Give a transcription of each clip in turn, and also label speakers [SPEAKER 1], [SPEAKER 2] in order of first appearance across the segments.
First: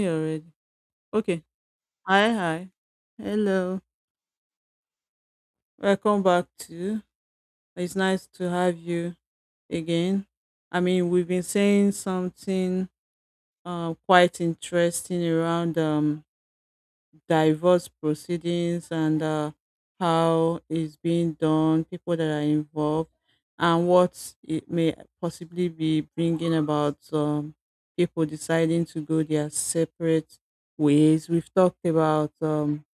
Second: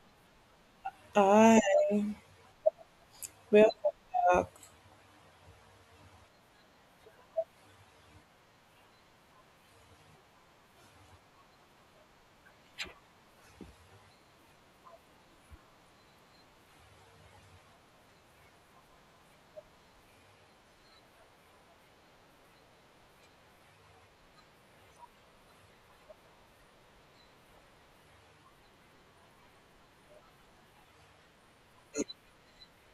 [SPEAKER 1] Me already. Okay.
[SPEAKER 2] Ah,
[SPEAKER 1] Hi, hi.
[SPEAKER 2] well,
[SPEAKER 1] Hello.
[SPEAKER 2] back.
[SPEAKER 1] Welcome back to. It's nice to have you again. I mean, we've been saying something quite interesting around divorce proceedings and how it's being done, people that are involved, and what it may possibly be bringing about people deciding to go their separate ways. We've talked about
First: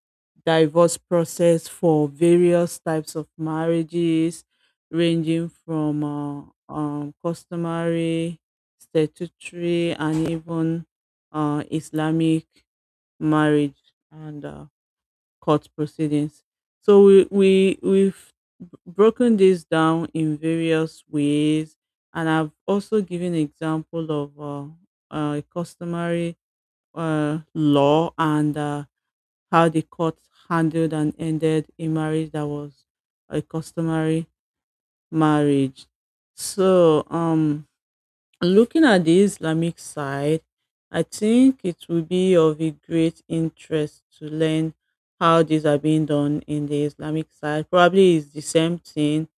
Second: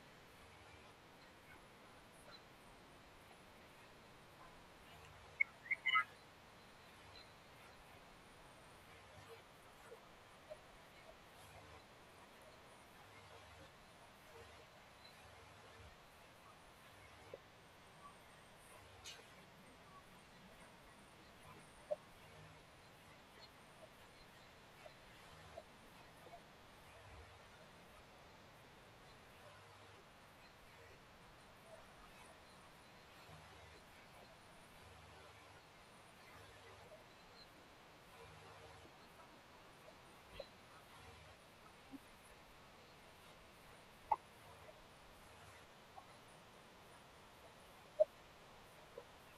[SPEAKER 1] divorce process for various types of marriages, ranging from customary, statutory, and even Islamic marriage and court proceedings. So we've broken this down in various ways, and I've also given example of customary law and how the court handled and ended a marriage that was a customary marriage. So, looking at the Islamic side, I think it will be of a great interest to learn how these are being done in the Islamic side. Probably it's the same thing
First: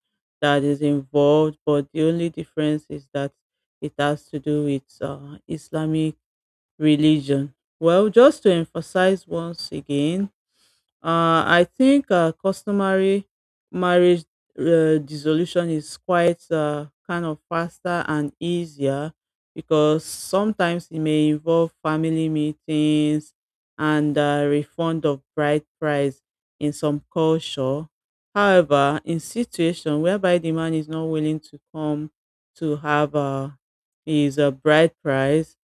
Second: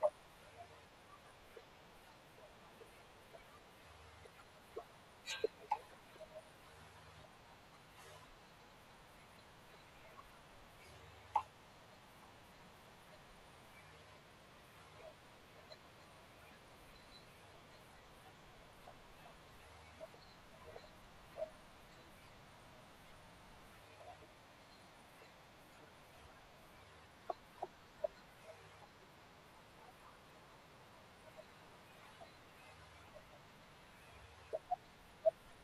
[SPEAKER 1] that is involved, but the only difference is that it has to do with Islamic religion. Well, just to emphasize once again, I think customary marriage dissolution is quite kind of faster and easier because sometimes it may involve family meetings and refund of bride price in some culture. However, in situation whereby the man is not willing to come to have his bride price,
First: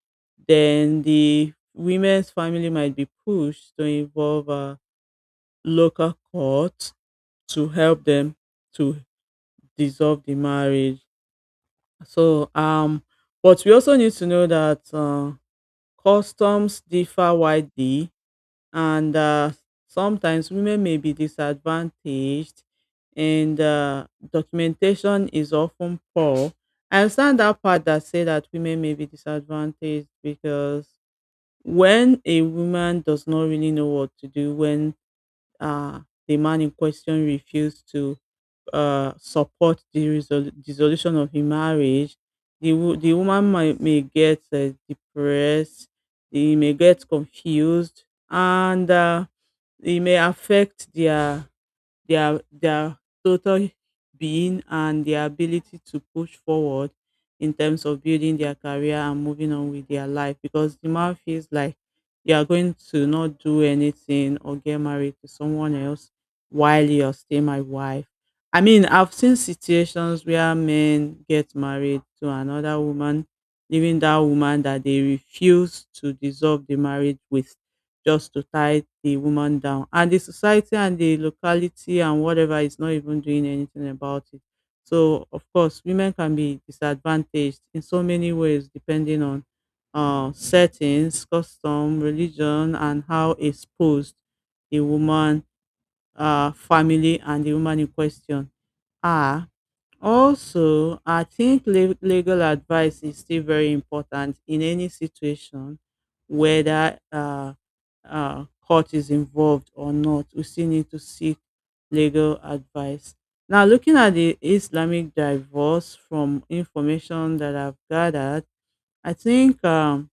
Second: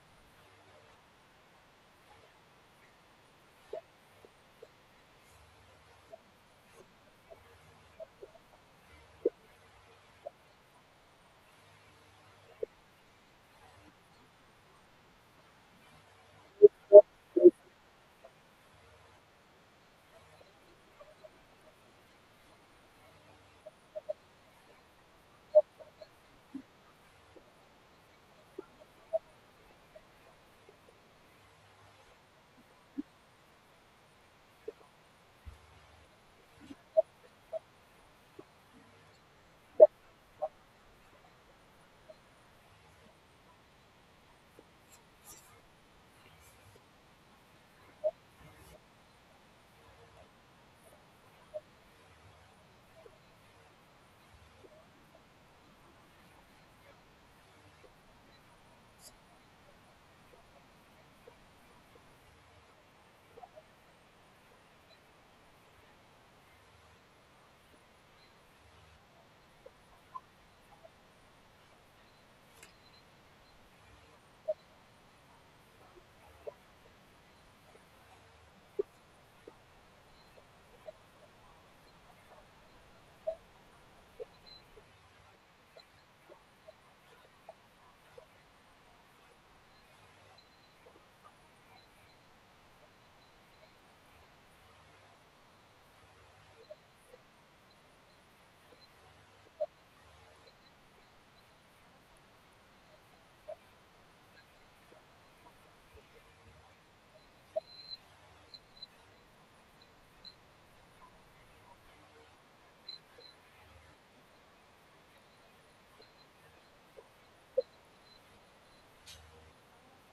[SPEAKER 1] then the women's family might be pushed to involve. Local court to help them to dissolve the marriage. So, but we also need to know that customs differ widely, and sometimes women may be disadvantaged, and documentation is often poor. I understand that part that say that women may be disadvantaged because when a woman does not really know what to do when uh, the man in question refused to support the dissolution of the marriage, the woman may get depressed, they may get confused, and it may affect their total being and their ability to push forward in terms of building their career and moving on with their life because the man feels like you are going to not do anything or get married to someone else while you're still my wife. I mean, I've seen situations where men get married to another woman, leaving that woman that they refuse to dissolve the marriage with just to tie the woman down. And the society and the locality and whatever is not even doing anything about it. So, of course, women can be disadvantaged in so many ways depending on settings, custom, religion, and how exposed the woman, family, and the woman in question are. Also, I think legal advice is still very important in any situation, whether court is involved or not. We still need to seek legal advice. Now, looking at the Islamic divorce from information that I've gathered, I think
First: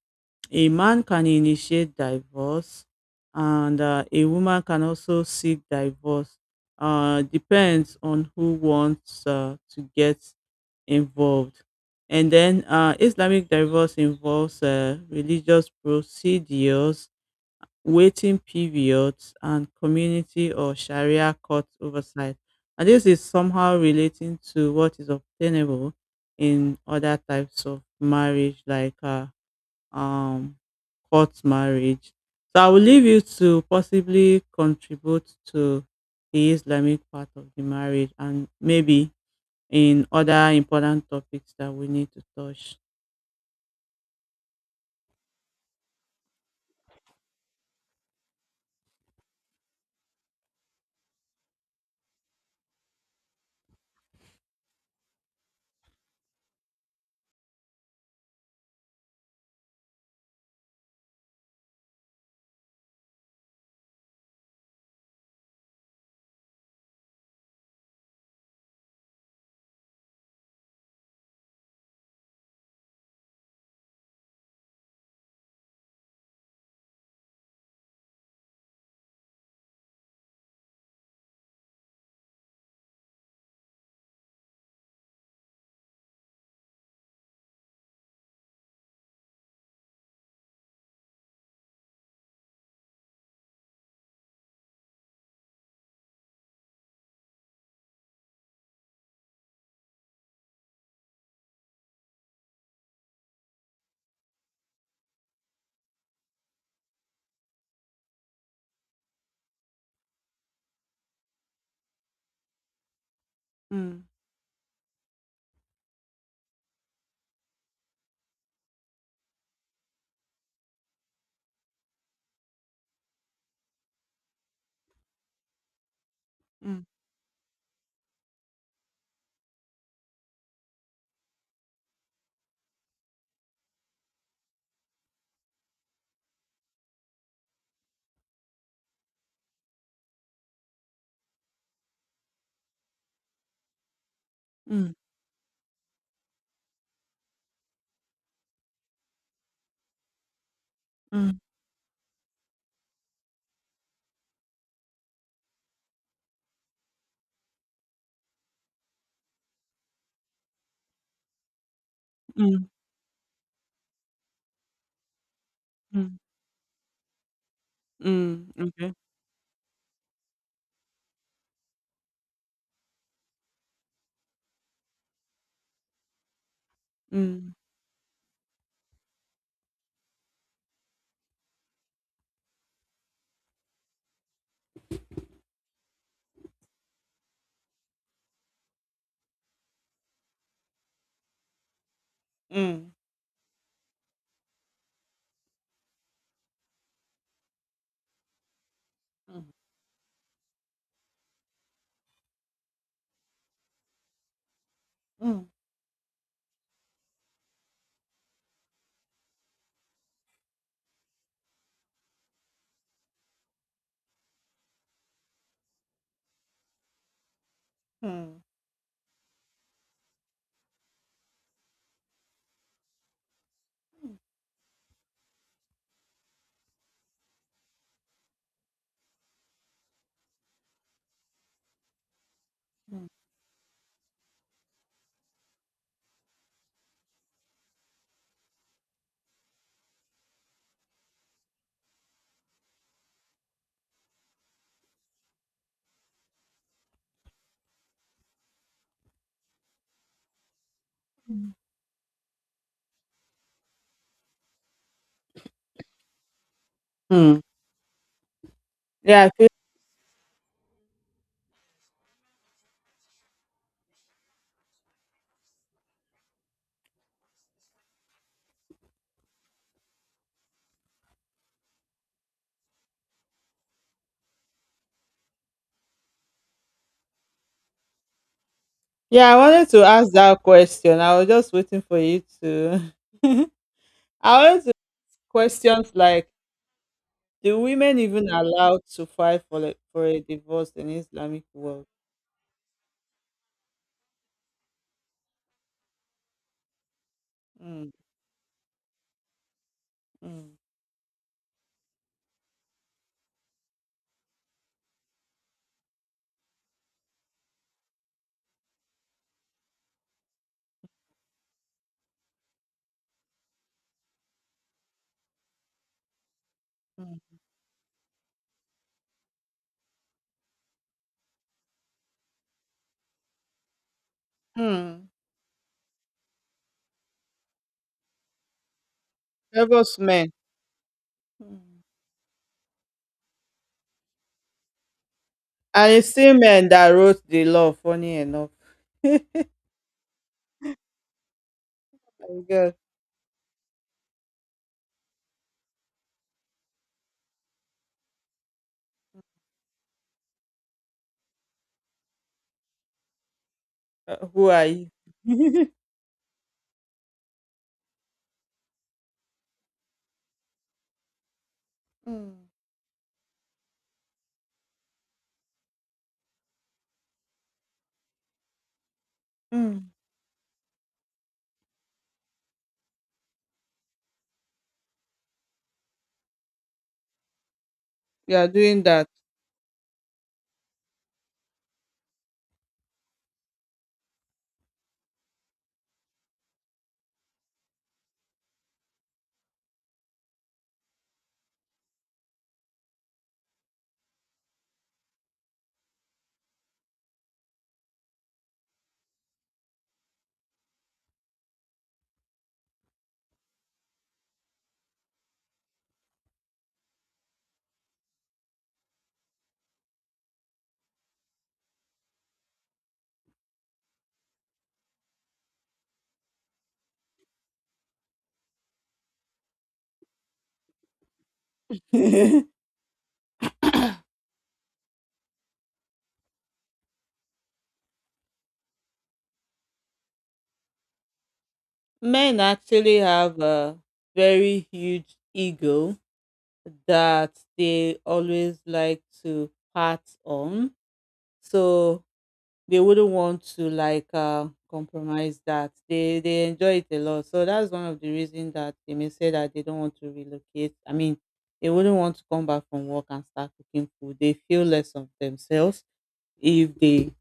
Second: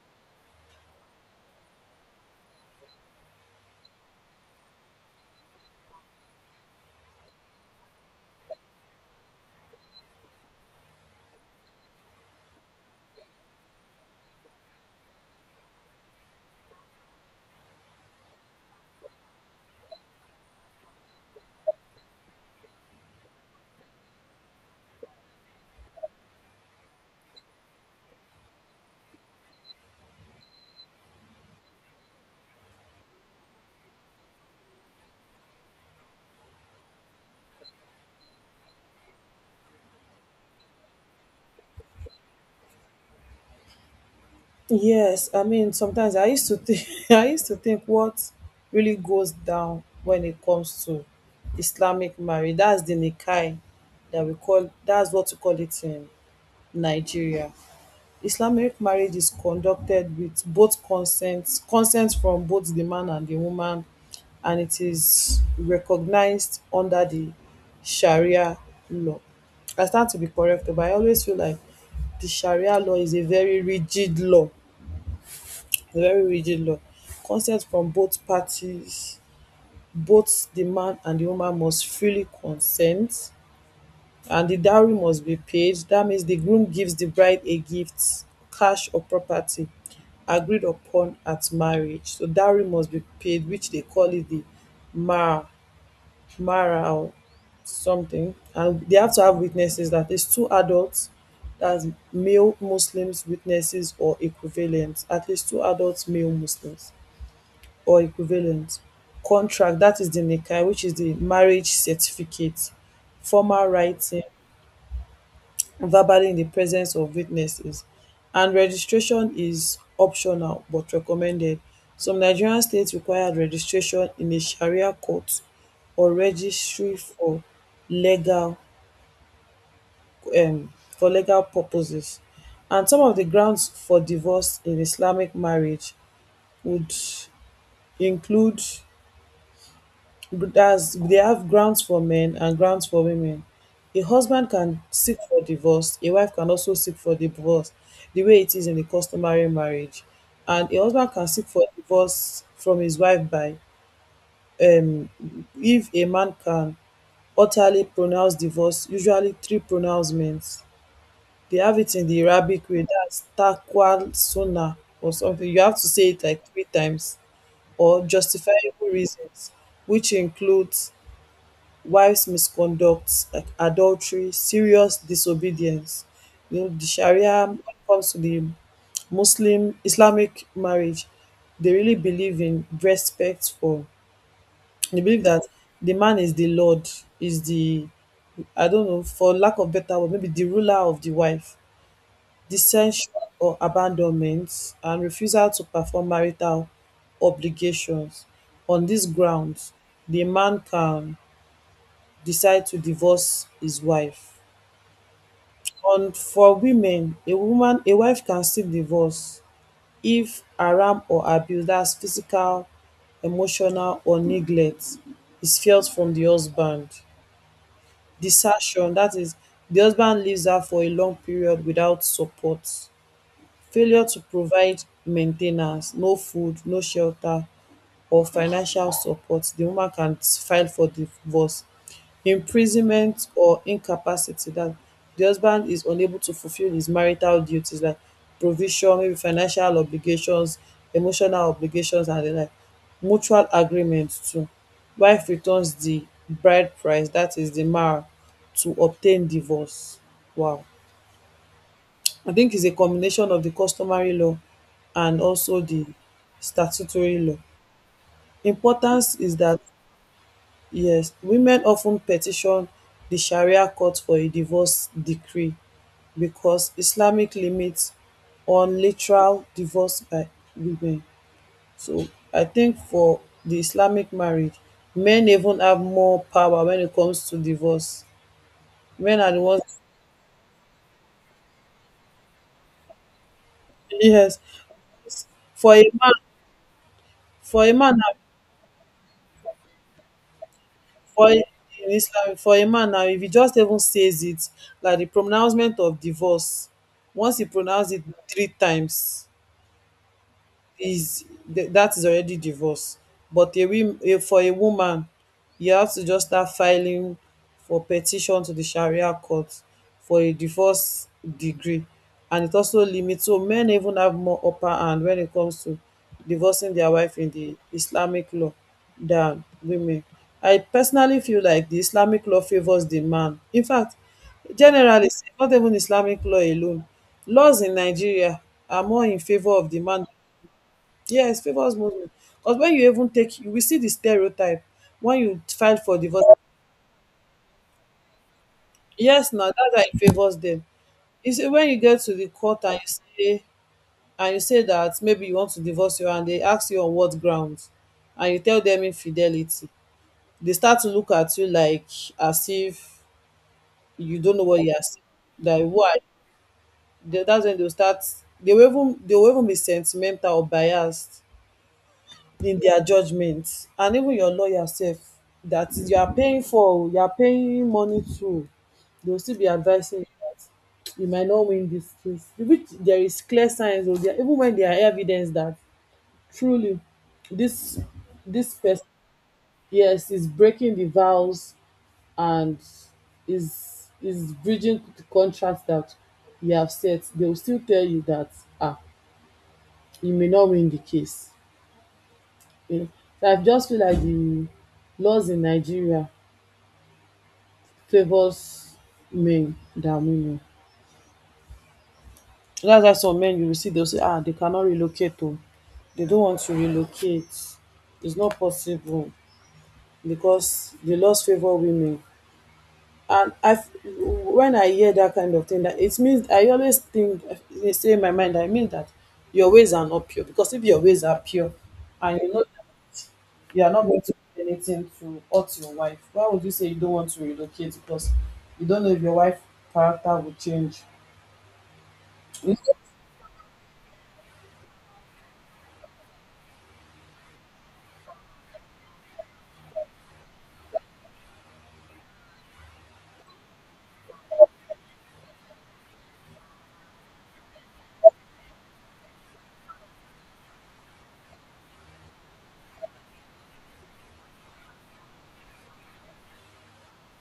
[SPEAKER 1] a man can initiate divorce and a woman can also seek divorce. Depends on who wants to get involved. And then Islamic divorce involves religious procedures, waiting periods, and community or Sharia court oversight. And this is somehow relating to what is obtainable in other types of marriage, like um court marriage. So I will leave you to possibly contribute to the Islamic part of the marriage and maybe in other important topics that we need to touch.
[SPEAKER 2] Yes, I mean sometimes I used to think I used to think what really goes down when it comes to Islamic marriage. That's the Nikai that's what we call it in Nigeria. Islamic marriage is conducted with both consent from both the man and the woman, and it is recognized under the Sharia law. I stand to be corrected, but I always feel like the Sharia law is a very rigid law, a very rigid law. Consent from both parties, both the man and the woman must freely consent, and the dowry must be paid. That means the groom gives the bride a gift, cash or property agreed upon at marriage. So dowry must be paid, which they call it the mar, mara or something. And they have to have witnesses, that is two adults, that's male Muslims witnesses or equivalent, at least two adult male Muslims or equivalent. Contract, that is the nikah, which is the marriage certificate, formal
[SPEAKER 1] Mm,
[SPEAKER 2] writing verbally in the presence of witnesses, and registration is optional but recommended. Some Nigerian states require registration in a Sharia court or
[SPEAKER 1] mm,
[SPEAKER 2] registry legal for legal purposes. And some of the grounds for divorce in Islamic marriage would include they have grounds for men and grounds for women. A husband can
[SPEAKER 1] mm,
[SPEAKER 2] seek for divorce, a wife can also seek for divorce, the way it is in the customary marriage. And a husband can
[SPEAKER 1] mm,
[SPEAKER 2] seek for divorce from his wife um, if a man can utterly pronounce divorce, usually three pronouncements. They have it in the
[SPEAKER 1] mm,
[SPEAKER 2] Arabic way, that's taqwa sunnah or something. You have to say
[SPEAKER 1] mm,
[SPEAKER 2] it like three times or
[SPEAKER 1] mm,
[SPEAKER 2] justifiable
[SPEAKER 1] okay.
[SPEAKER 2] reasons, which includes wives misconduct like adultery, serious disobedience. You know, the Sharia
[SPEAKER 1] Mm,
[SPEAKER 2] when it comes to the Muslim Islamic marriage, they really believe in respect for they believe that the man is the Lord, is the I don't know, for lack of better word, maybe the ruler of the wife.
[SPEAKER 1] mm,
[SPEAKER 2] Dissension or abandonment and refusal to perform marital obligations. On these
[SPEAKER 1] mm,
[SPEAKER 2] grounds, the man can decide to divorce his wife.
[SPEAKER 1] mm,
[SPEAKER 2] And for women, a wife can still divorce if haram or abuse, that's physical, emotional, or neglect, is felt from the husband.
[SPEAKER 1] mm,
[SPEAKER 2] Desertion, that is, the husband leaves her for a long period without support. Failure to provide main ten ance, no food, no shelter or financial support, di woman can file for divorce.
[SPEAKER 1] mm,
[SPEAKER 2] Imprisonment or incapacity, dat di husband is unable to fulfil his marital duties like provision, maybe financial obligations, emotional obligations, and di like. Mutual agreement too, wife returns di bride price, dat is di mara, to obtain divorce. Wow.
[SPEAKER 1] mm.
[SPEAKER 2] I think it's a combination of the customary law and also the statutory law.
[SPEAKER 1] Hmm.
[SPEAKER 2] Importance
[SPEAKER 1] Yeah,
[SPEAKER 2] is that, yes, women often petition the Sharia court for a divorce decree because Islamic limits on literal divorce by women. So I think for the Islamic marriage, men even have more power when it comes to divorce. Men are
[SPEAKER 1] yeah. I
[SPEAKER 2] the ones,
[SPEAKER 1] wanted to ask that question. I was just waiting for you to.
[SPEAKER 2] yes.
[SPEAKER 1] I wanted to
[SPEAKER 2] For a
[SPEAKER 1] questions
[SPEAKER 2] man,
[SPEAKER 1] like the
[SPEAKER 2] for a man
[SPEAKER 1] women even allowed to fight for a divorce in
[SPEAKER 2] for In
[SPEAKER 1] Islamic world.
[SPEAKER 2] Islam, for a man now, if he just even says it, like the pronouncement of divorce, once he
[SPEAKER 1] Mm,
[SPEAKER 2] pronounced it three times,
[SPEAKER 1] mm,
[SPEAKER 2] is that is already divorce, but a, wom- a for a woman you have to just start filing for petition to the Sharia court for a divorce degree, and it also limits. So men even have more upper hand when it comes to divorcing their wife
[SPEAKER 1] mm,
[SPEAKER 2] in the Islamic law than women. I personally feel like the Islamic law favors the man. In fact, generally,
[SPEAKER 1] mm.
[SPEAKER 2] not even Islamic law alone, laws in Nigeria are more in favor of the
[SPEAKER 1] Favors
[SPEAKER 2] man.
[SPEAKER 1] men.
[SPEAKER 2] Yes, favors
[SPEAKER 1] Mm.
[SPEAKER 2] most. Because when you even take, you will see the stereotype when you file
[SPEAKER 1] And
[SPEAKER 2] for
[SPEAKER 1] it's
[SPEAKER 2] divorce.
[SPEAKER 1] still men that wrote the law, funny enough.
[SPEAKER 2] Yes, now that guy favors them. You see, when you get to the
[SPEAKER 1] I
[SPEAKER 2] court
[SPEAKER 1] guess,
[SPEAKER 2] say and you say that maybe you want to divorce you and they ask you on what grounds, and you tell them infidelity, they start to look at you like as if you don't know
[SPEAKER 1] who
[SPEAKER 2] what
[SPEAKER 1] are
[SPEAKER 2] you are
[SPEAKER 1] you?
[SPEAKER 2] saying. That why that's when they will start. They will even be sentimental or biased
[SPEAKER 1] Mm,
[SPEAKER 2] in their judgment, and even your lawyer sef that is you are paying for oo, you are paying money to, they will still be
[SPEAKER 1] mm.
[SPEAKER 2] advising you that you might not win this case, which there is clear signs oo, there even when there are evidence that truly this
[SPEAKER 1] You are
[SPEAKER 2] this
[SPEAKER 1] doing
[SPEAKER 2] person,
[SPEAKER 1] that.
[SPEAKER 2] yes, is breaking the vows, and is breaching the contract that you have set, they will still tell you that ah, you may not win the case. Yeah. So I just feel like the laws in Nigeria favors men than women. That's why some men you will see they'll say, ah, they cannot relocate oh. They don't want to relocate. It's not possible because the laws favor women. And I, when I hear that kind of thing, that it means I always think, they say in my mind, I mean that your ways are not pure, because if your ways are pure, and you know you are not going to do anything to hurt your wife, why would you say you don't want to relocate? Because you don't know if your wife character will change.
[SPEAKER 1] Men actually have a very huge ego that they always like to pat on, so they wouldn't want to like compromise, that they enjoy it a lot, so that's one of the reasons that they may say that they don't want to relocate. I mean, they wouldn't want to come back from work and start cooking food, they feel less of themselves if they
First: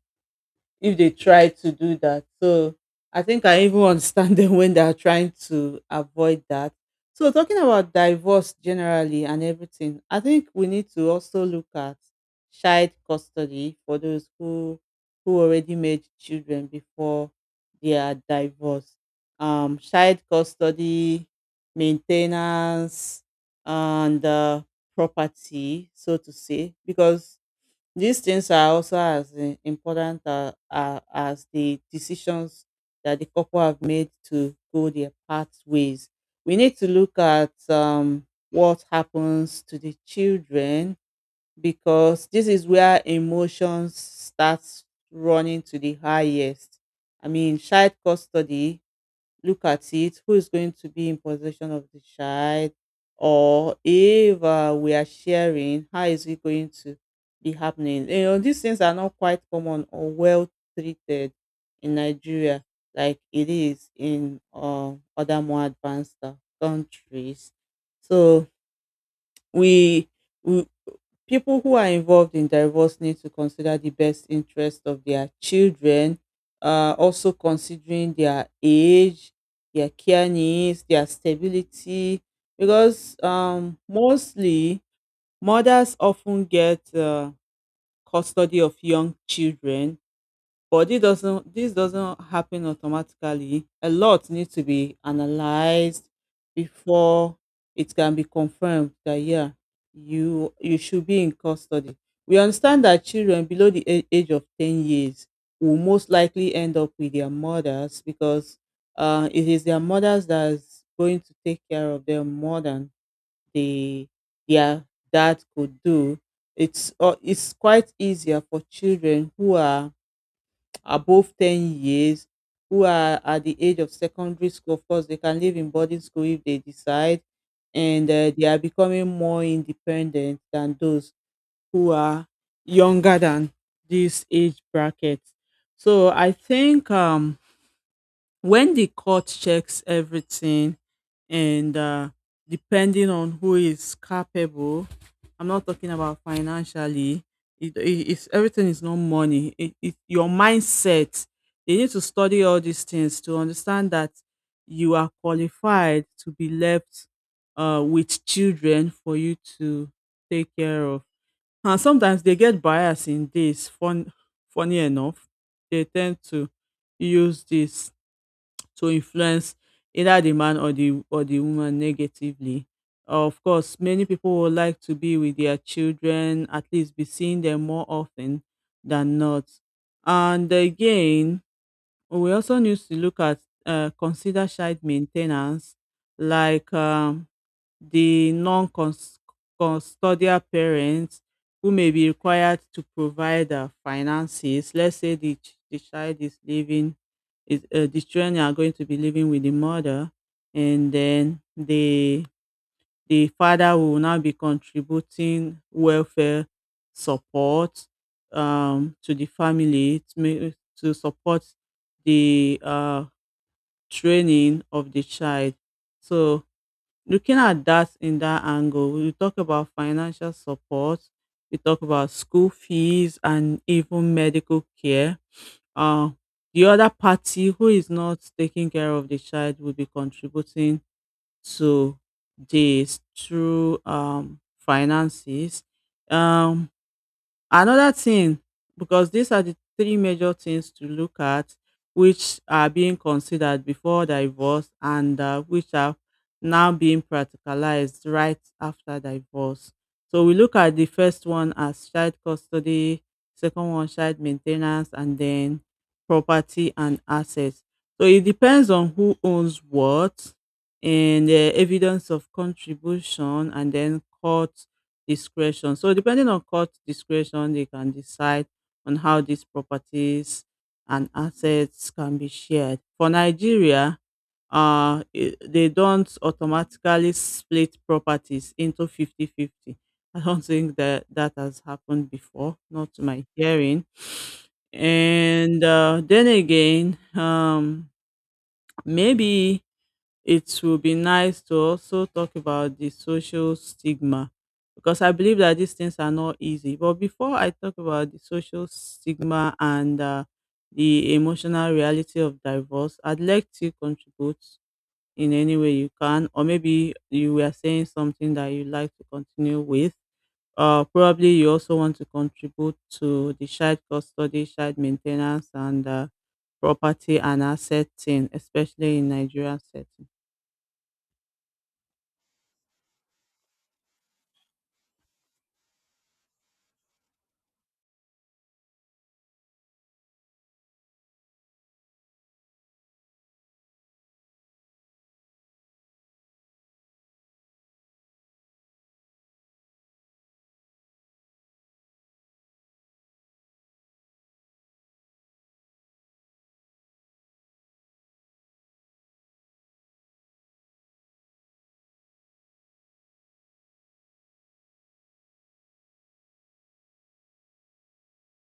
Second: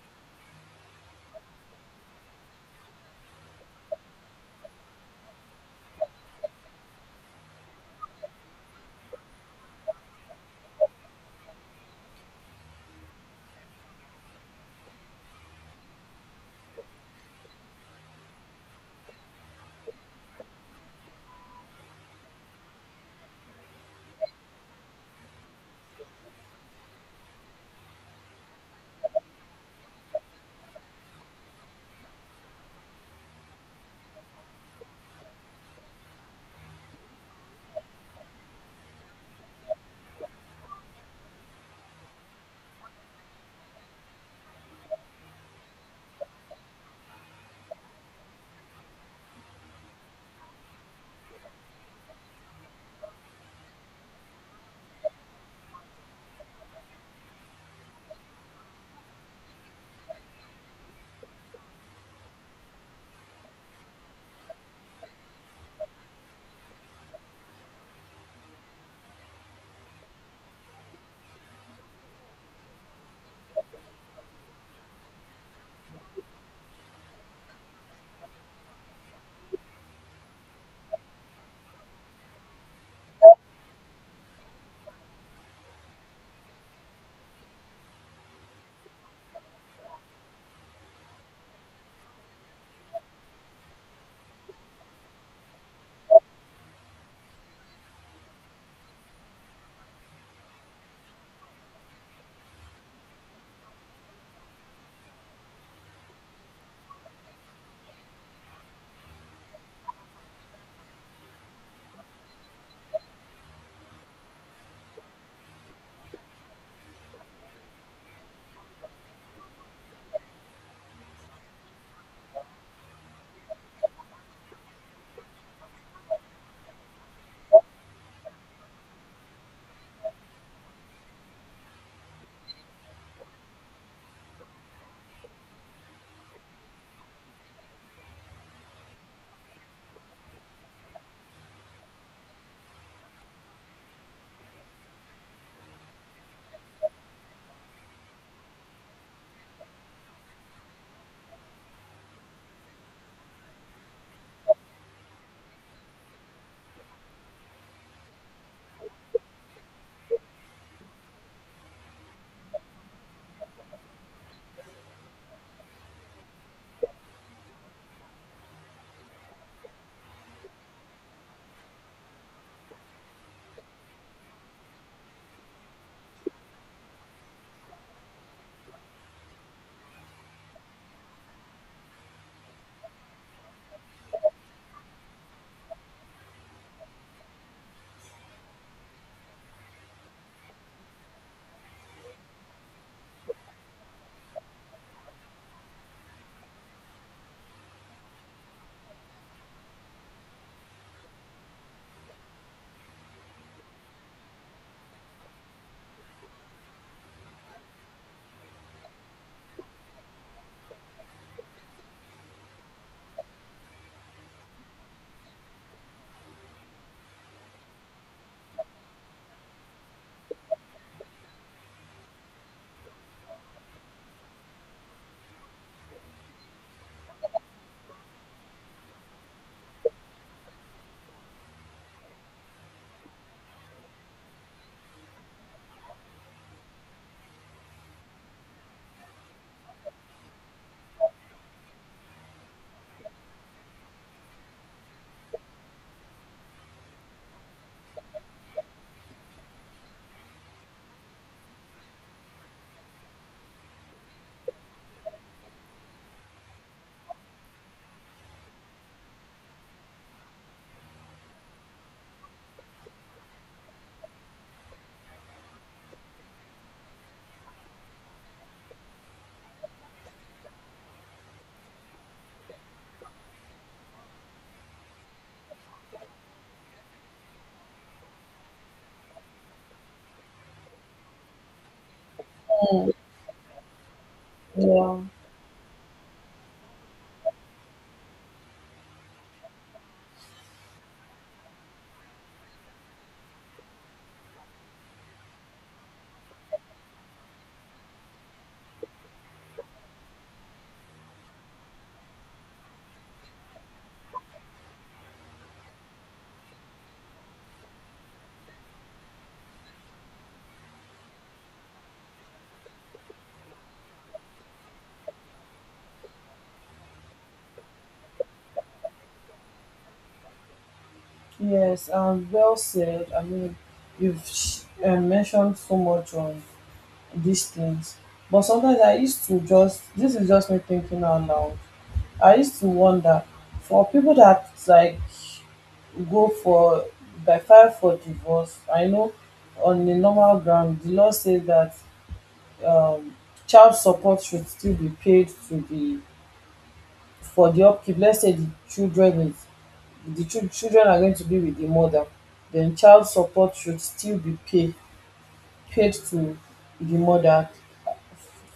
[SPEAKER 1] if they try to do that. So I think I even understand them when they are trying to avoid that. So talking about divorce generally and everything, I think we need to also look at child custody for those who already made children before they are divorced. Child custody, maintenance, and property, so to say, because these things are also as important as the decisions that the couple have made to go their pathways. We need to look at what happens to the children because this is where emotions starts running to the highest. I mean, child custody, look at it, who is going to be in possession of the child, or if we are sharing, how is it going to be happening. These things are not quite common or well treated in Nigeria like it is in other more advanced countries. So we, we people who are involved in divorce need to consider the best interest of their children, also considering their age, their care needs, their stability, because mostly mothers often get custody of young children. But this doesn't happen automatically. A lot needs to be analyzed before it can be confirmed that yeah, you should be in custody. We understand that children below the age of 10 years will most likely end up with their mothers because it is their mothers that's going to take care of them more than they their dad could do. It's quite easier for children who are above 10 years who are at the age of secondary school. Of course, they can live in boarding school if they decide, and they are becoming more independent than those who are younger than this age bracket. So I think when the court checks everything and depending on who is capable. I'm not talking about financially. It's everything is not money. Your mindset, you need to study all these things to understand that you are qualified to be left with children for you to take care of. And sometimes they get biased in this funny enough, they tend to use this to influence either the man or the woman negatively. Of course, many people would like to be with their children, at least be seeing them more often than not. And again, we also need to look at consider child maintenance, like the custodial parents who may be required to provide finances. Let's say the child is living, the children are going to be living with the mother, and then the father will now be contributing welfare support to the family to support the training of the child. So looking at that in that angle, we talk about financial support, we talk about school fees and even medical care. Uh, the other party who is not taking care of the child will be contributing to this through finances. Um, Another thing, because these are the three major things to look at which are being considered before divorce and which are now being practicalized right after divorce. So we look at the first one as child custody, second one child maintenance, and then property and assets. So it depends on who owns what and the evidence of contribution and then court discretion. So depending on court discretion, they can decide on how these properties and assets can be shared. For Nigeria, they don't automatically split properties into fifty-fifty. I don't think that that has happened before, not to my hearing.
[SPEAKER 2] Yeah.
[SPEAKER 1] And then again, maybe it will be nice to also talk about the social stigma because I believe that these things are not easy. But before I talk about the social stigma and the emotional reality of divorce, I'd like to contribute in any way you can, or maybe you were saying something that you'd like to continue with. Probably you also want to contribute to the child custody, child maintenance, and property and asset thing, especially in Nigerian setting.
[SPEAKER 2] Yes, well said. I mean you've mentioned so much on these things. But sometimes I used to just, this is just me thinking out loud, I used to wonder for people that like go for by file for divorce. I know on the normal ground the law says that um child support should still be paid to the for the upkeep. Let's say the children is the chil- children are going to be with the mother, then child support should still be paid to the mother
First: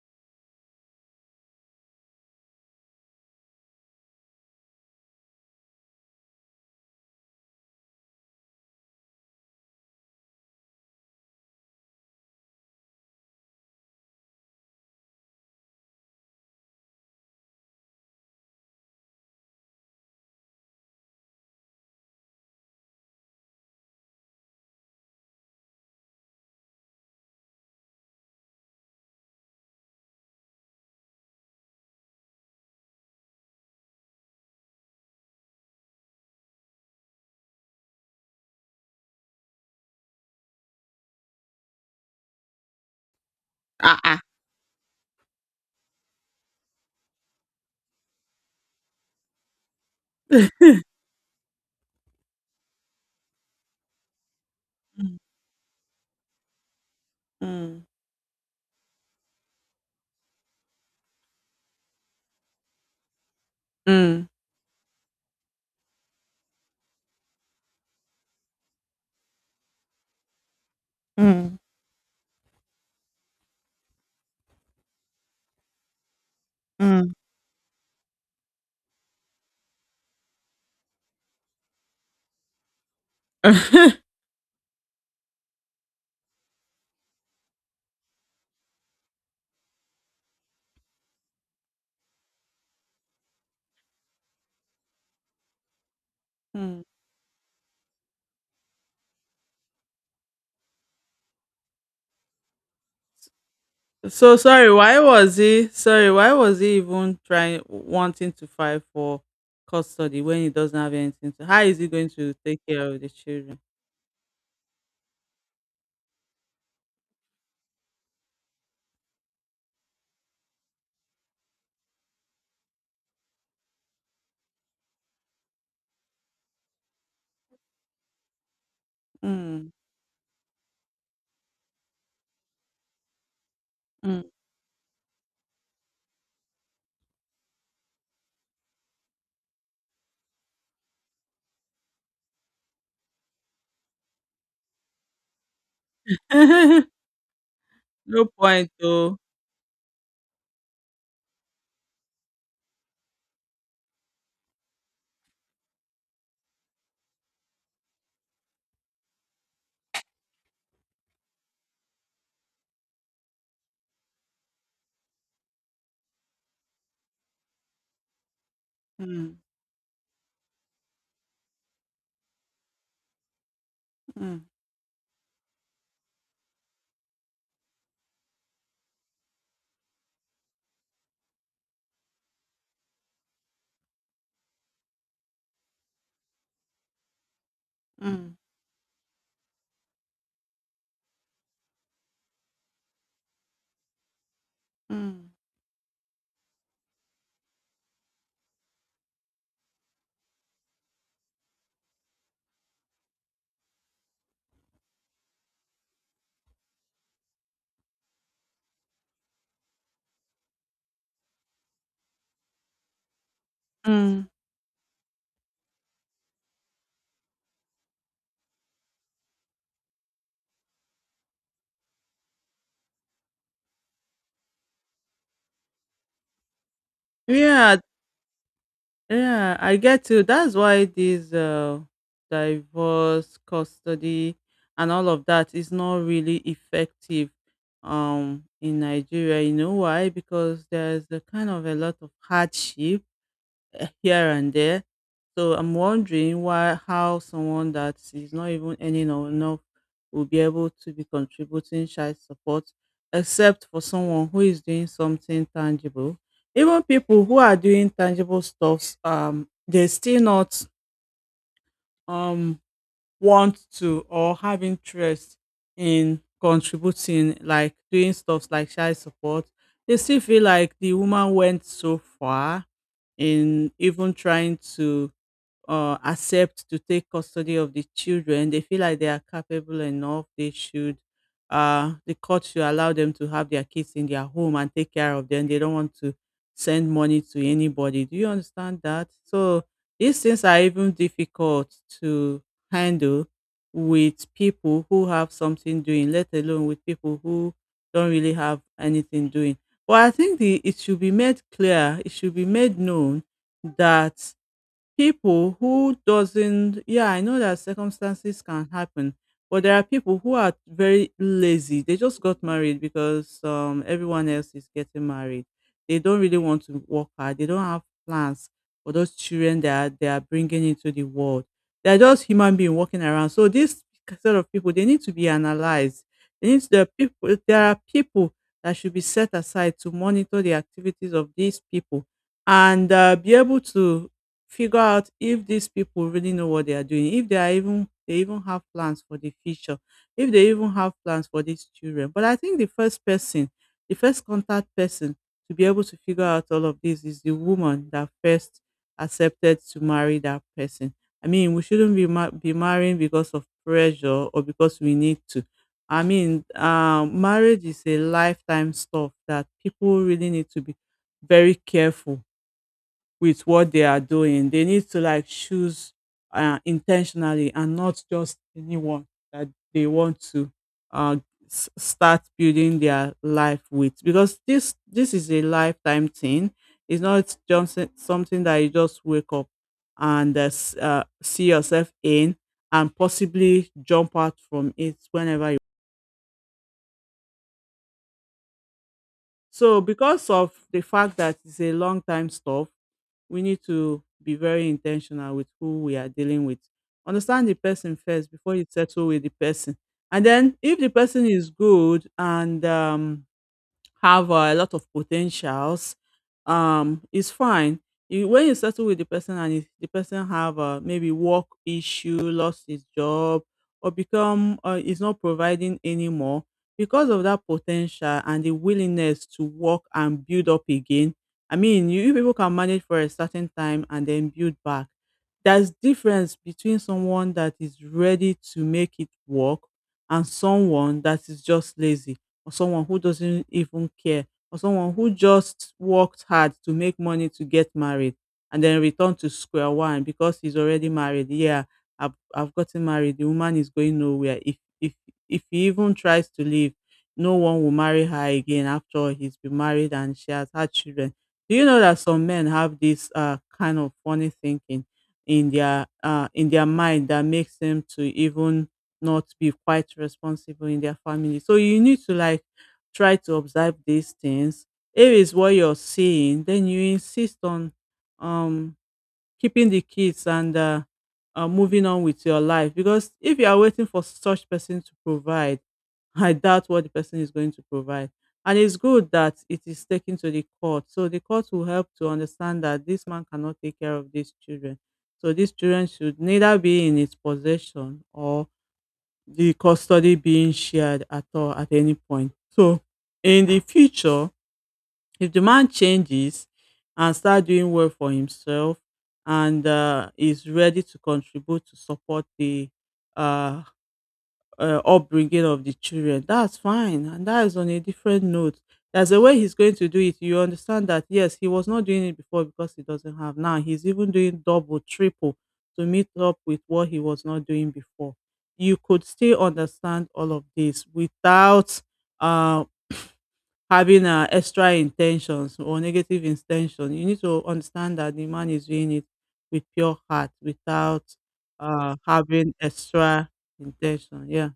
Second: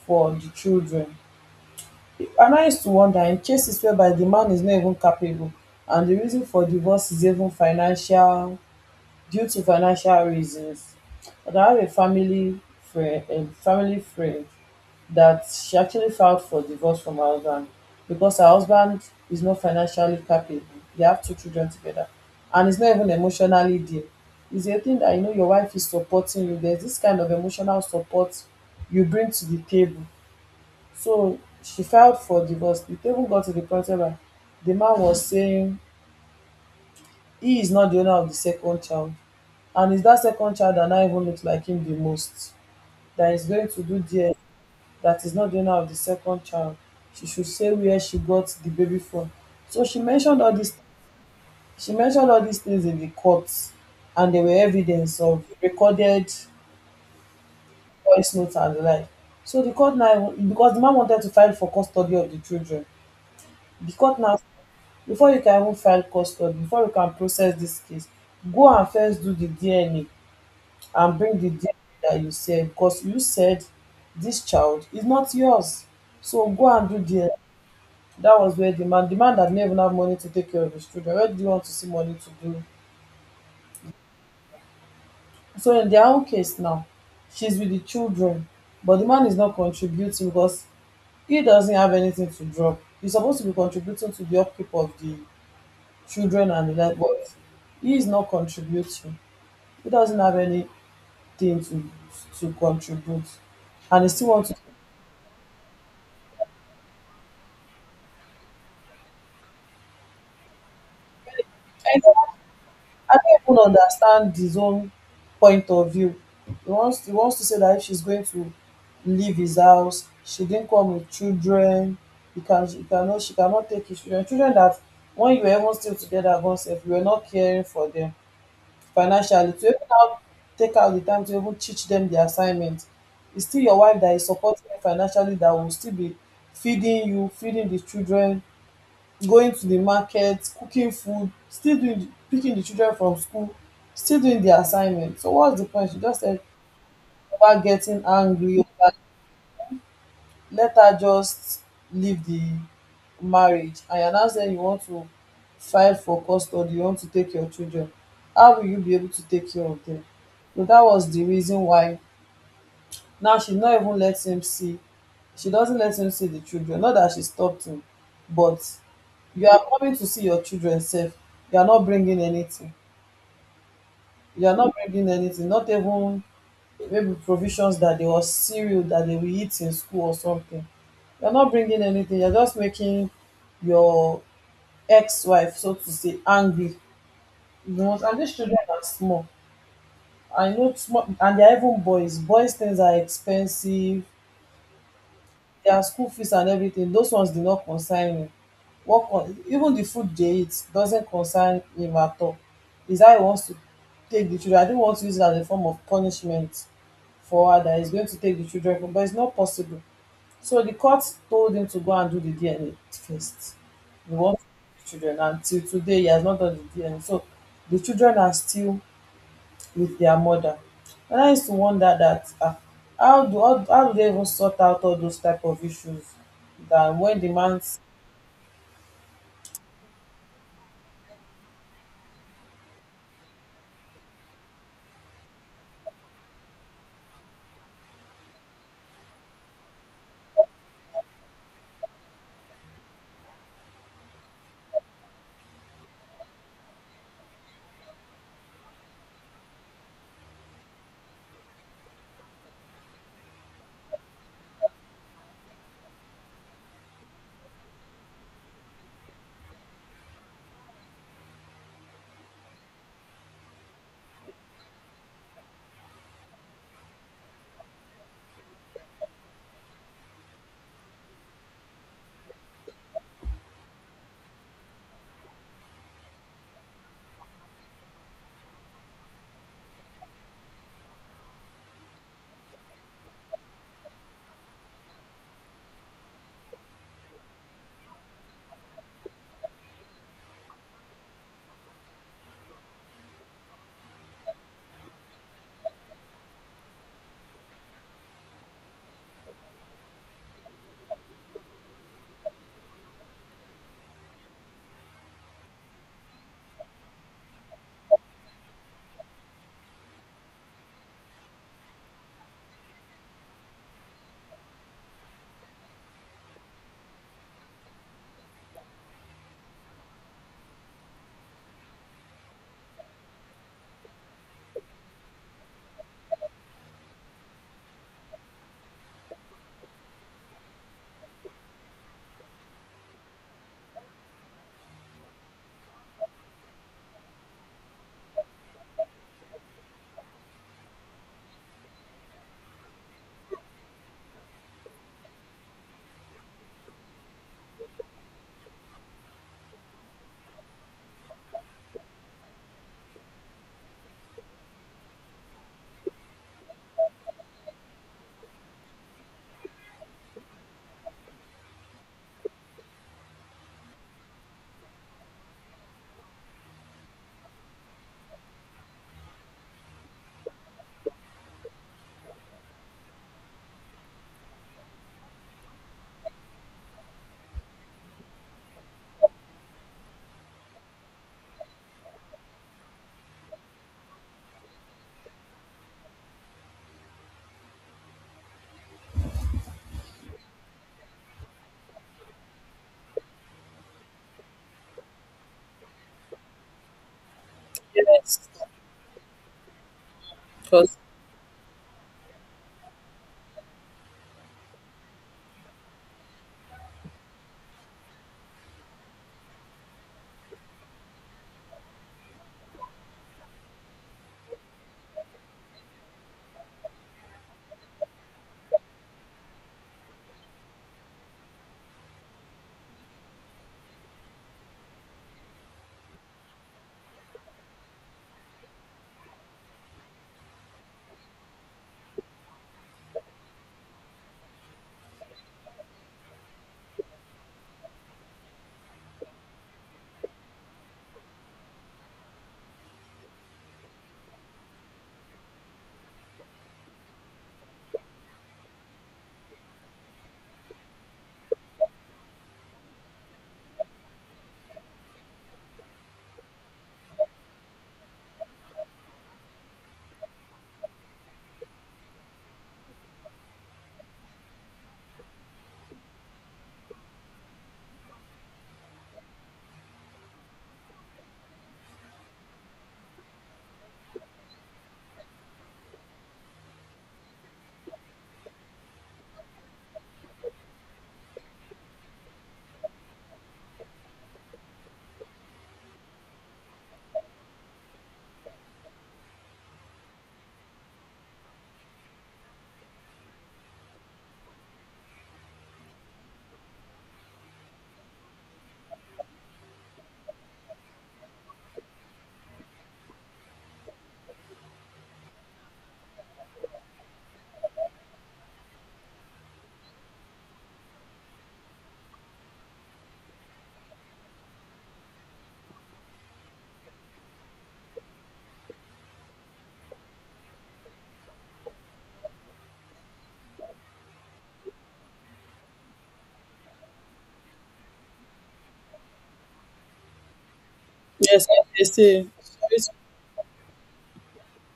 [SPEAKER 2] for the children. And I used to wonder in cases whereby the man is not even capable, and the reason for divorce is even financial, due to financial reasons. But I have a family friend that she actually filed for divorce from her husband because her husband is not financially capable. They have two children together, and it's not even emotionally there. It's a thing that you know your wife is supporting you. There's this kind of emotional support you bring to the table. So she filed for divorce. The table got to the point where the man was saying he is not the owner of the second child. And it's that second child that now even looks like him the most, that is going to do
[SPEAKER 1] Ah, ah.
[SPEAKER 2] DL, that is not the owner of the second child. She should say where she got the baby from. So she mentioned all these things in the court, and there were
[SPEAKER 1] Mm,
[SPEAKER 2] evidence of recorded
[SPEAKER 1] mm,
[SPEAKER 2] voice notes and the like. So the court now, because the man wanted to file for custody of the children, the court
[SPEAKER 1] mm.
[SPEAKER 2] now, before you can even file custody, before you can process this case, go and first do the DNA and bring the
[SPEAKER 1] Mm,
[SPEAKER 2] DNA that you said, because you said this child is not yours. So go and do
[SPEAKER 1] mm.
[SPEAKER 2] DNA. That was where the man that didn't even have money to take care of his children, where do you want to see money to do? So in their own case now, she's with the children, but the man is not contributing because he doesn't have anything to drop. He's supposed to be contributing to the upkeep of the children and the
[SPEAKER 1] Mm.
[SPEAKER 2] like, but he is not contributing. He doesn't have anything to to contribute, and he still
[SPEAKER 1] So
[SPEAKER 2] wants
[SPEAKER 1] sorry, why was he even trying wanting to fight for custody when he doesn't have anything to how is he going
[SPEAKER 2] to.
[SPEAKER 1] to take care of the
[SPEAKER 2] I don't even
[SPEAKER 1] children?
[SPEAKER 2] understand his own point of view. He wants to say that if she's going to leave his house, she didn't come with children, he can he cannot she cannot take his children. Children that when you were even still together, once, if you were not caring for them financially. To
[SPEAKER 1] Mm,
[SPEAKER 2] even now take out the time to even teach them the assignment. It's still your wife that
[SPEAKER 1] mm.
[SPEAKER 2] is supporting you financially that will still be feeding you, feeding the children, going to the market, cooking food, still doing the, picking the children from school, still doing the assignment. So what's the point? She just said about getting
[SPEAKER 1] No
[SPEAKER 2] angry.
[SPEAKER 1] point though.
[SPEAKER 2] Let her just leave the marriage. And you're now saying you want to file for custody, you want to take your children. How will you be able to take care of them? So that was the reason why now she not even lets him see she doesn't let him see the children. Not that she stopped him, but
[SPEAKER 1] Mm,
[SPEAKER 2] you are coming to see your children sef, you are not bringing anything,
[SPEAKER 1] mm,
[SPEAKER 2] you are not bringing anything, not even maybe provisions that they or cereal that they will eat in school or something. You are not bringing anything, you are just making your ex-wife, so to say, angry. And
[SPEAKER 1] mm,
[SPEAKER 2] these children are small, I know small, and they are even boys, boys things are expensive.
[SPEAKER 1] mm.
[SPEAKER 2] Their school fees and everything, those ones did not concern him. What on even the food they eat doesn't concern him at all. Is how he wants to take the children. I don't want to use it as a form of punishment for her, that he's going to take the children from, but it's not possible. So the court told him to go and do the DNA first. He
[SPEAKER 1] Mm.
[SPEAKER 2] wants to take the children, and till today he has not done the DNA, so the children are still with their mother. And I used to wonder that, ah, how do they even sort out all those type of issues, that when the
[SPEAKER 1] Yeah,
[SPEAKER 2] man's...
[SPEAKER 1] yeah, I get you. That's why this divorce, custody, and all of that is not really effective in Nigeria. You know why? Because there's a kind of a lot of hardship here and there. So I'm wondering why how someone that is not even earning or enough will be able to be contributing child support, except for someone who is doing something tangible. Even people who are doing tangible stuffs, they still not um want to or have interest in contributing, like doing stuffs like child support. They still feel like the woman went so far in even trying to accept to take custody of the children. They feel like they are capable enough. They should, the court should allow them to have their kids in their home and take care of them. They don't want to send money to anybody. Do you understand that? So these things are even difficult to handle with people who have something doing, let alone with people who don't really have anything doing. But I think it should be made clear, it should be made known that people who doesn't. Yeah, I know that circumstances can happen, but there are people who are very lazy. They just got married because everyone else is getting married. They don't really want to work hard. They don't have plans for those children that they are bringing into the world. They're just human being walking around. So this sort of people, they need to be analyzed. There are people that should be set aside to monitor the activities of these people and be able to figure out if these people really know what they are doing, if they are even they even have plans for the future, if they even have plans for these children. But I think the first person, the first contact person to be able to figure out all of this is the woman that first accepted to marry that person. I mean, we shouldn't be ma- be marrying because of pressure or because we need to. I mean, marriage is a lifetime stuff that people really need to be very careful with what they are doing. They need to like choose intentionally and not just anyone that they want to uh, start building their life with, because this is a lifetime thing. It's not just something that you just wake up and see yourself in and possibly jump out from it whenever. So because of the fact that it's a long time stuff, we need to be very intentional with who we are dealing with. Understand the person
[SPEAKER 2] Yes,
[SPEAKER 1] first before you settle with the person. And then
[SPEAKER 2] because
[SPEAKER 1] if the person is good and have a lot of potentials, it's fine. When you settle with the person and if the person have maybe work issue, lost his job or become is not providing anymore, because of that potential and the willingness to work and build up again, I mean you people can manage for a certain time and then build back. There's difference between someone that is ready to make it work and someone that is just lazy, or someone who doesn't even care, or someone who just worked hard to make money to get married and then return to square one because he's already married. Yeah, I've gotten married, the woman is going nowhere. If he even tries to leave, no one will marry her again. After all, he's been married and she has had children. Do you know that some men have this kind of funny thinking in their in their mind that makes them to even not be quite responsible in their family. So you need to like try to observe these things. If it's what you're seeing, then you insist on um keeping the kids and moving on with your life, because if you are waiting for such person to provide, I doubt what the person is going to provide. And it's good that it is taken to the court, so the court will help to understand that this man cannot take care of these children. So these children should neither be in his possession or the custody being shared at all at any point. So in the future, if the man changes and start doing well for himself and is ready to contribute to support the uh, upbringing of the children, that's fine. And that is on a different note. There's a way he's going to do it. You understand that, yes, he was not doing it before because he doesn't have. Now he's even doing double, triple to meet up with what he was not doing before. You could still understand all of this without uh, having extra intentions or negative intention. You need to understand that the man is doing it with pure heart, without
[SPEAKER 2] yes, as they say,
[SPEAKER 1] having
[SPEAKER 2] sorry
[SPEAKER 1] extra intention. Yeah.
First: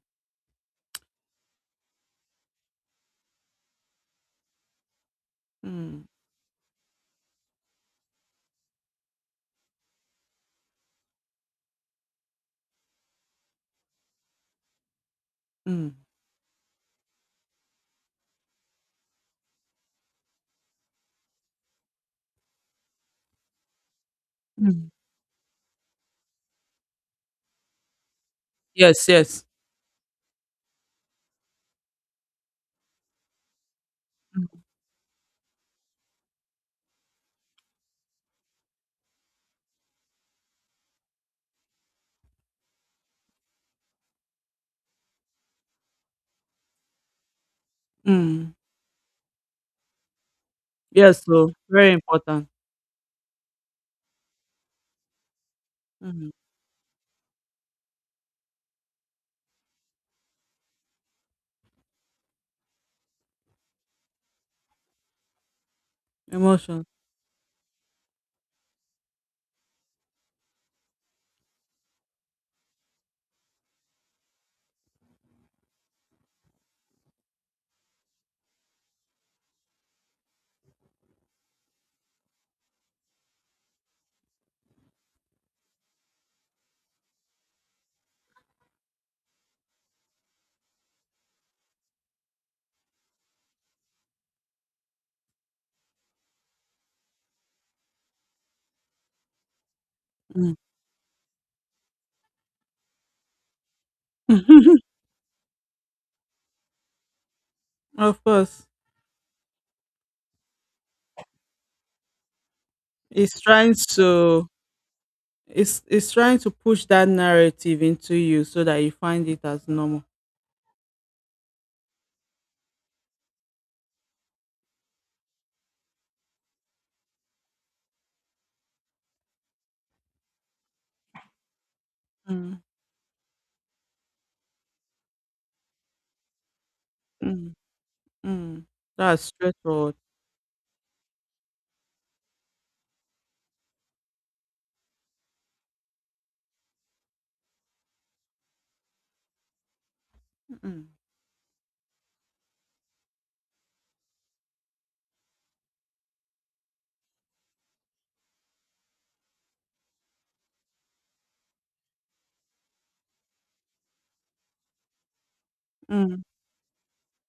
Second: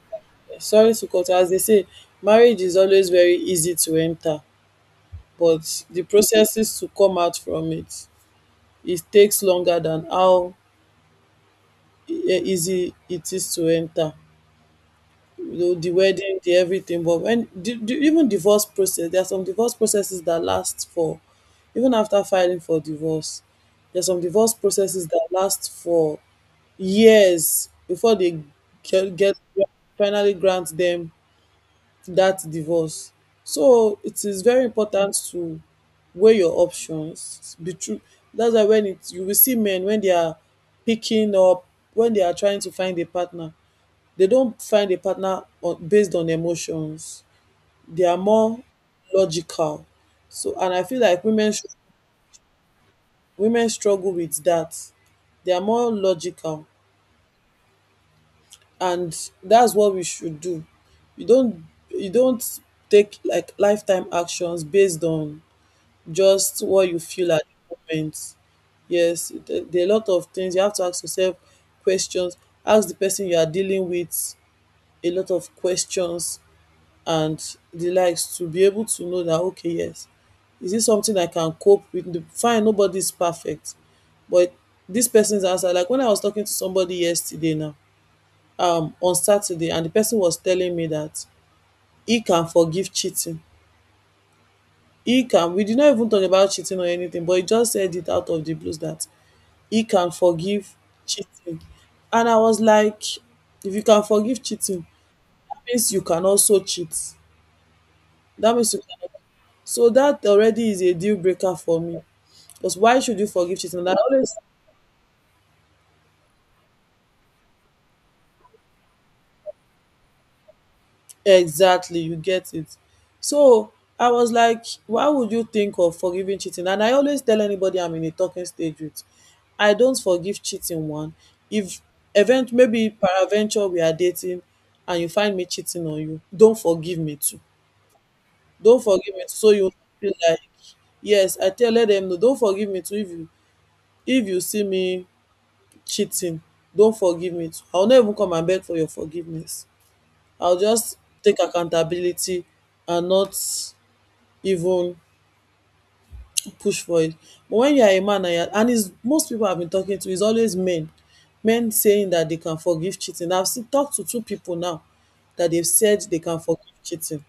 [SPEAKER 2] sorry to cut you, as they say, marriage is always very easy to enter, but the
[SPEAKER 1] Mm,
[SPEAKER 2] processes to come out from it, it takes longer than how easy it is to enter. You know the
[SPEAKER 1] mm,
[SPEAKER 2] wedding, the everything. But when the even divorce process, there are some divorce processes that last for even after filing for divorce. There's some divorce
[SPEAKER 1] mm.
[SPEAKER 2] processes that last for years before they
[SPEAKER 1] Yes.
[SPEAKER 2] get
[SPEAKER 1] Yes.
[SPEAKER 2] finally grant them that divorce. So it is
[SPEAKER 1] Mm.
[SPEAKER 2] very important to weigh your options. Be true. That's why when it you will see men, when they are picking up, when they are trying to find a partner, they don't find a partner on, based on emotions. They are
[SPEAKER 1] Mm.
[SPEAKER 2] more logical. So, and I feel like
[SPEAKER 1] Yes. So very important.
[SPEAKER 2] women struggle with that. They are more
[SPEAKER 1] Mm.
[SPEAKER 2] logical, and that's what we should do. You don't you don't take like lifetime actions based on just
[SPEAKER 1] Emotion.
[SPEAKER 2] what you feel at the moment. Yes, there are a lot of things you have to ask yourself questions. Ask the person you are dealing with a lot of questions and the likes, to be able to know that, okay, yes, is this something I can cope with? The fine, nobody's perfect, but this person's answer, like when I was talking to somebody yesterday now, on Saturday, and the person was telling me that he can forgive cheating. He can, we did not even talk about cheating or anything, but he just said it out of the blues that he can
[SPEAKER 1] Mm.
[SPEAKER 2] forgive cheating. And I was like, if you can forgive cheating, that means you can also cheat,
[SPEAKER 1] Of
[SPEAKER 2] that
[SPEAKER 1] course,
[SPEAKER 2] means you can. So that already is a deal breaker for me. Because why should you
[SPEAKER 1] it's
[SPEAKER 2] forgive
[SPEAKER 1] trying
[SPEAKER 2] cheating? And I always...
[SPEAKER 1] to. It's trying to push that narrative into you so that you find it as normal.
[SPEAKER 2] exactly, you get it. So I was like, why would you think of forgiving cheating? And I always tell anybody I'm in a talking stage with, I don't forgive cheating, one. If event
[SPEAKER 1] Mm,
[SPEAKER 2] maybe paraventure we are dating and you find me cheating on you, don't forgive me too.
[SPEAKER 1] mm, mm.
[SPEAKER 2] Don't forgive me
[SPEAKER 1] That's
[SPEAKER 2] too. So you
[SPEAKER 1] straightforward.
[SPEAKER 2] feel like, yes, I tell, let them, no, don't forgive me too. If you see me cheating, don't forgive me too. I'll not even come and beg for your forgiveness. I'll
[SPEAKER 1] Mm.
[SPEAKER 2] just take accountability and not even push for it. But when you are a man and, you're, and it's, most people I've been talking to is always men, men saying that they can forgive cheating. I've seen, talked to two people now that they've said they
[SPEAKER 1] Mm,
[SPEAKER 2] can forgive cheating.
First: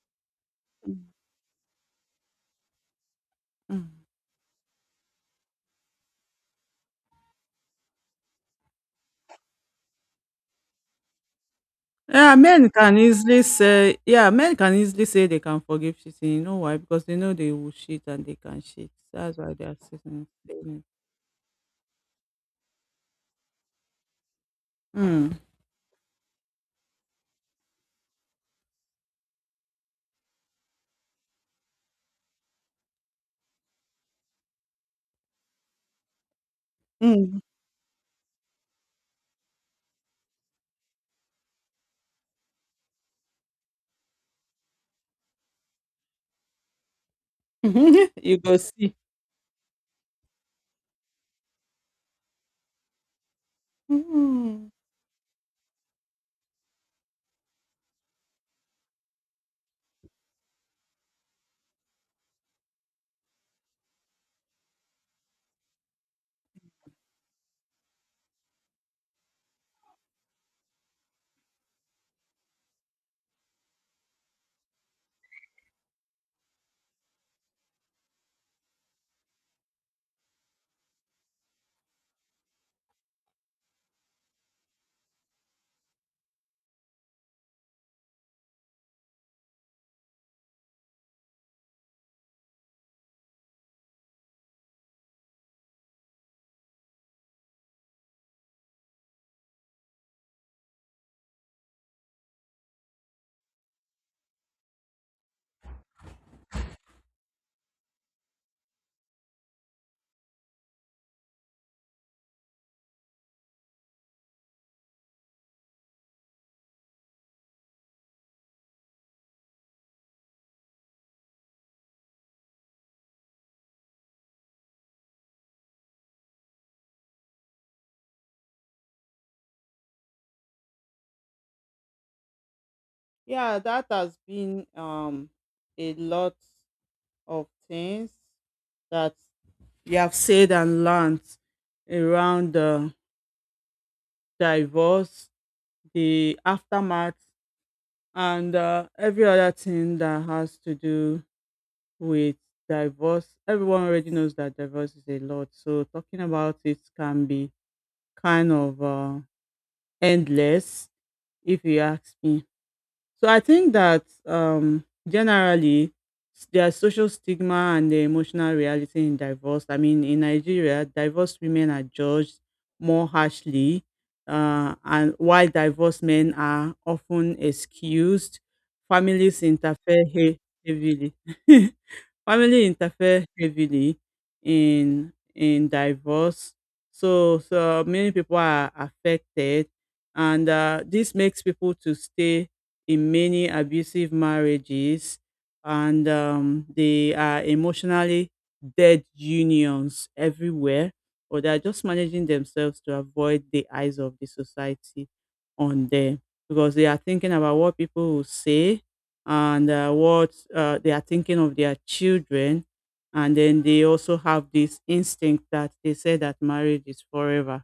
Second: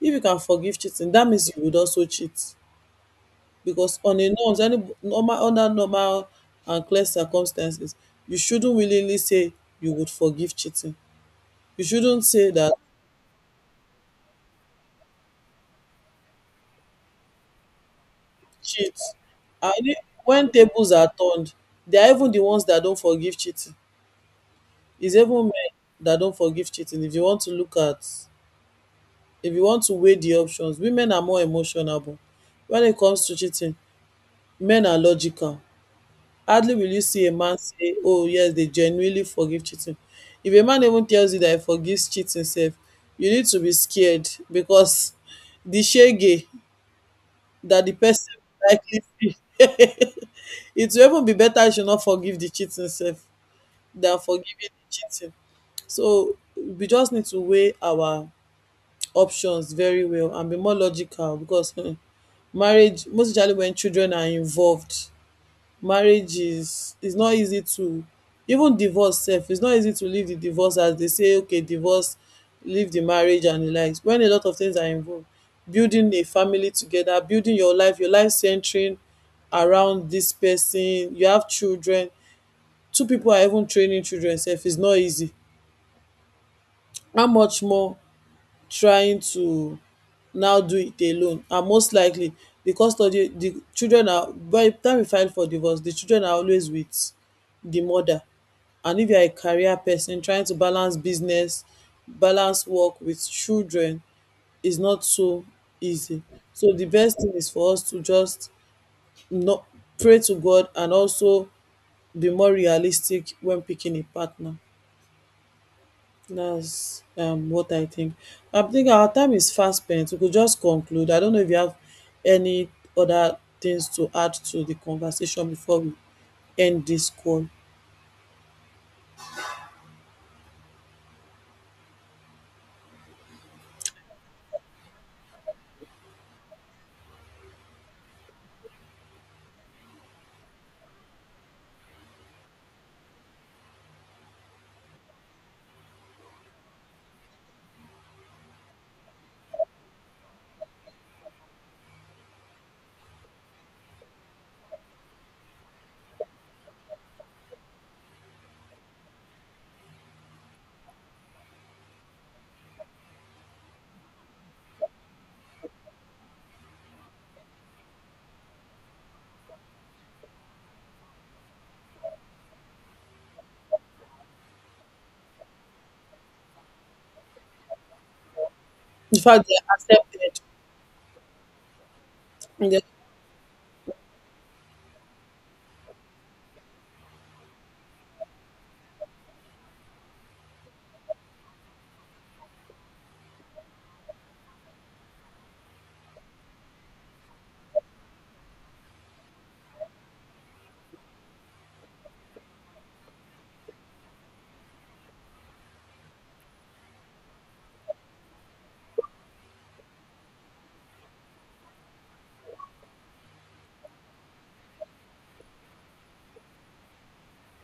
[SPEAKER 2] If you can forgive
[SPEAKER 1] mm,
[SPEAKER 2] cheating, that means you would also cheat,
[SPEAKER 1] mm.
[SPEAKER 2] because on a norms, any normal, under normal and clear circumstances, you shouldn't willingly say you would forgive cheating. You shouldn't
[SPEAKER 1] Yeah,
[SPEAKER 2] say
[SPEAKER 1] men
[SPEAKER 2] that
[SPEAKER 1] can easily say, yeah, men can easily say they can forgive cheating. You know why? Because they know they will cheat and they can cheat.
[SPEAKER 2] cheat.
[SPEAKER 1] That's why they are
[SPEAKER 2] And
[SPEAKER 1] sitting
[SPEAKER 2] when
[SPEAKER 1] saying
[SPEAKER 2] tables are turned, they are even the ones that don't forgive cheating.
[SPEAKER 1] it.
[SPEAKER 2] It's
[SPEAKER 1] Mm.
[SPEAKER 2] even men that don't forgive cheating. If you want to look at, if you want to weigh the options, women are more emotional. But when it comes to cheating, men are logical. Hardly will you see a man say, "Oh yes, they genuinely forgive cheating." If a man even tells you that he forgives cheating, self, you need to be scared because the shege
[SPEAKER 1] Mm.
[SPEAKER 2] that the person
[SPEAKER 1] You go
[SPEAKER 2] will
[SPEAKER 1] see.
[SPEAKER 2] likely feel it will even be better if you not forgive the cheating sef than forgiving
[SPEAKER 1] Mm.
[SPEAKER 2] the cheating. So we just need to weigh our options very well and be more logical because marriage, most especially when children are involved, marriage is not easy to, even divorce sef is not easy to leave the divorce, as they say, okay, divorce, leave the marriage and the likes. When a lot of things are involved, building a family together, building your life centering around dis person, you have children, two people are even training children sef is not easy, how much more trying to now do it alone. And most likely the custody, the children are, by the time you file for divorce, the children are always with the mother. And if you are a career person trying to balance business, balance work with children, is not so easy. So the best thing is for us to just not pray to God, and also be more realistic when picking a partner. That's what I think. I think our time is fast spent. We could just conclude. I don't know if you have any other things to add to the conversation before we end this call.
[SPEAKER 1] Yeah, that has been a lot of things that you have said and learned around divorce, the aftermath, and every other thing that has to do with divorce. Everyone already knows that divorce is a lot. So talking about it can be kind of endless, if you ask me. So I think that generally there's social stigma and the emotional reality in divorce. I mean, in Nigeria, divorced women are judged more harshly, and while divorced men are often excused,
[SPEAKER 2] In
[SPEAKER 1] families
[SPEAKER 2] fact, they
[SPEAKER 1] interfere hea-
[SPEAKER 2] accepted.
[SPEAKER 1] heavily. Family
[SPEAKER 2] Yeah.
[SPEAKER 1] interfere heavily in divorce, so so many people are affected, and this makes people to stay in many abusive marriages, and they are emotionally dead unions everywhere, or they are just managing themselves to avoid the eyes of the society on them, because they are thinking about what people will say and what they are thinking of their children. And then they also have this instinct that they say that marriage is forever.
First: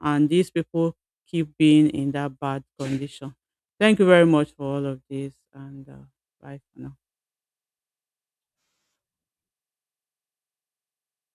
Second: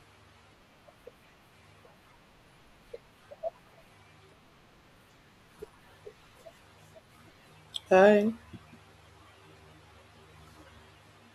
[SPEAKER 1] And these people keep being in that bad condition. Thank you very much for all of this, and bye for now.
[SPEAKER 2] Bye.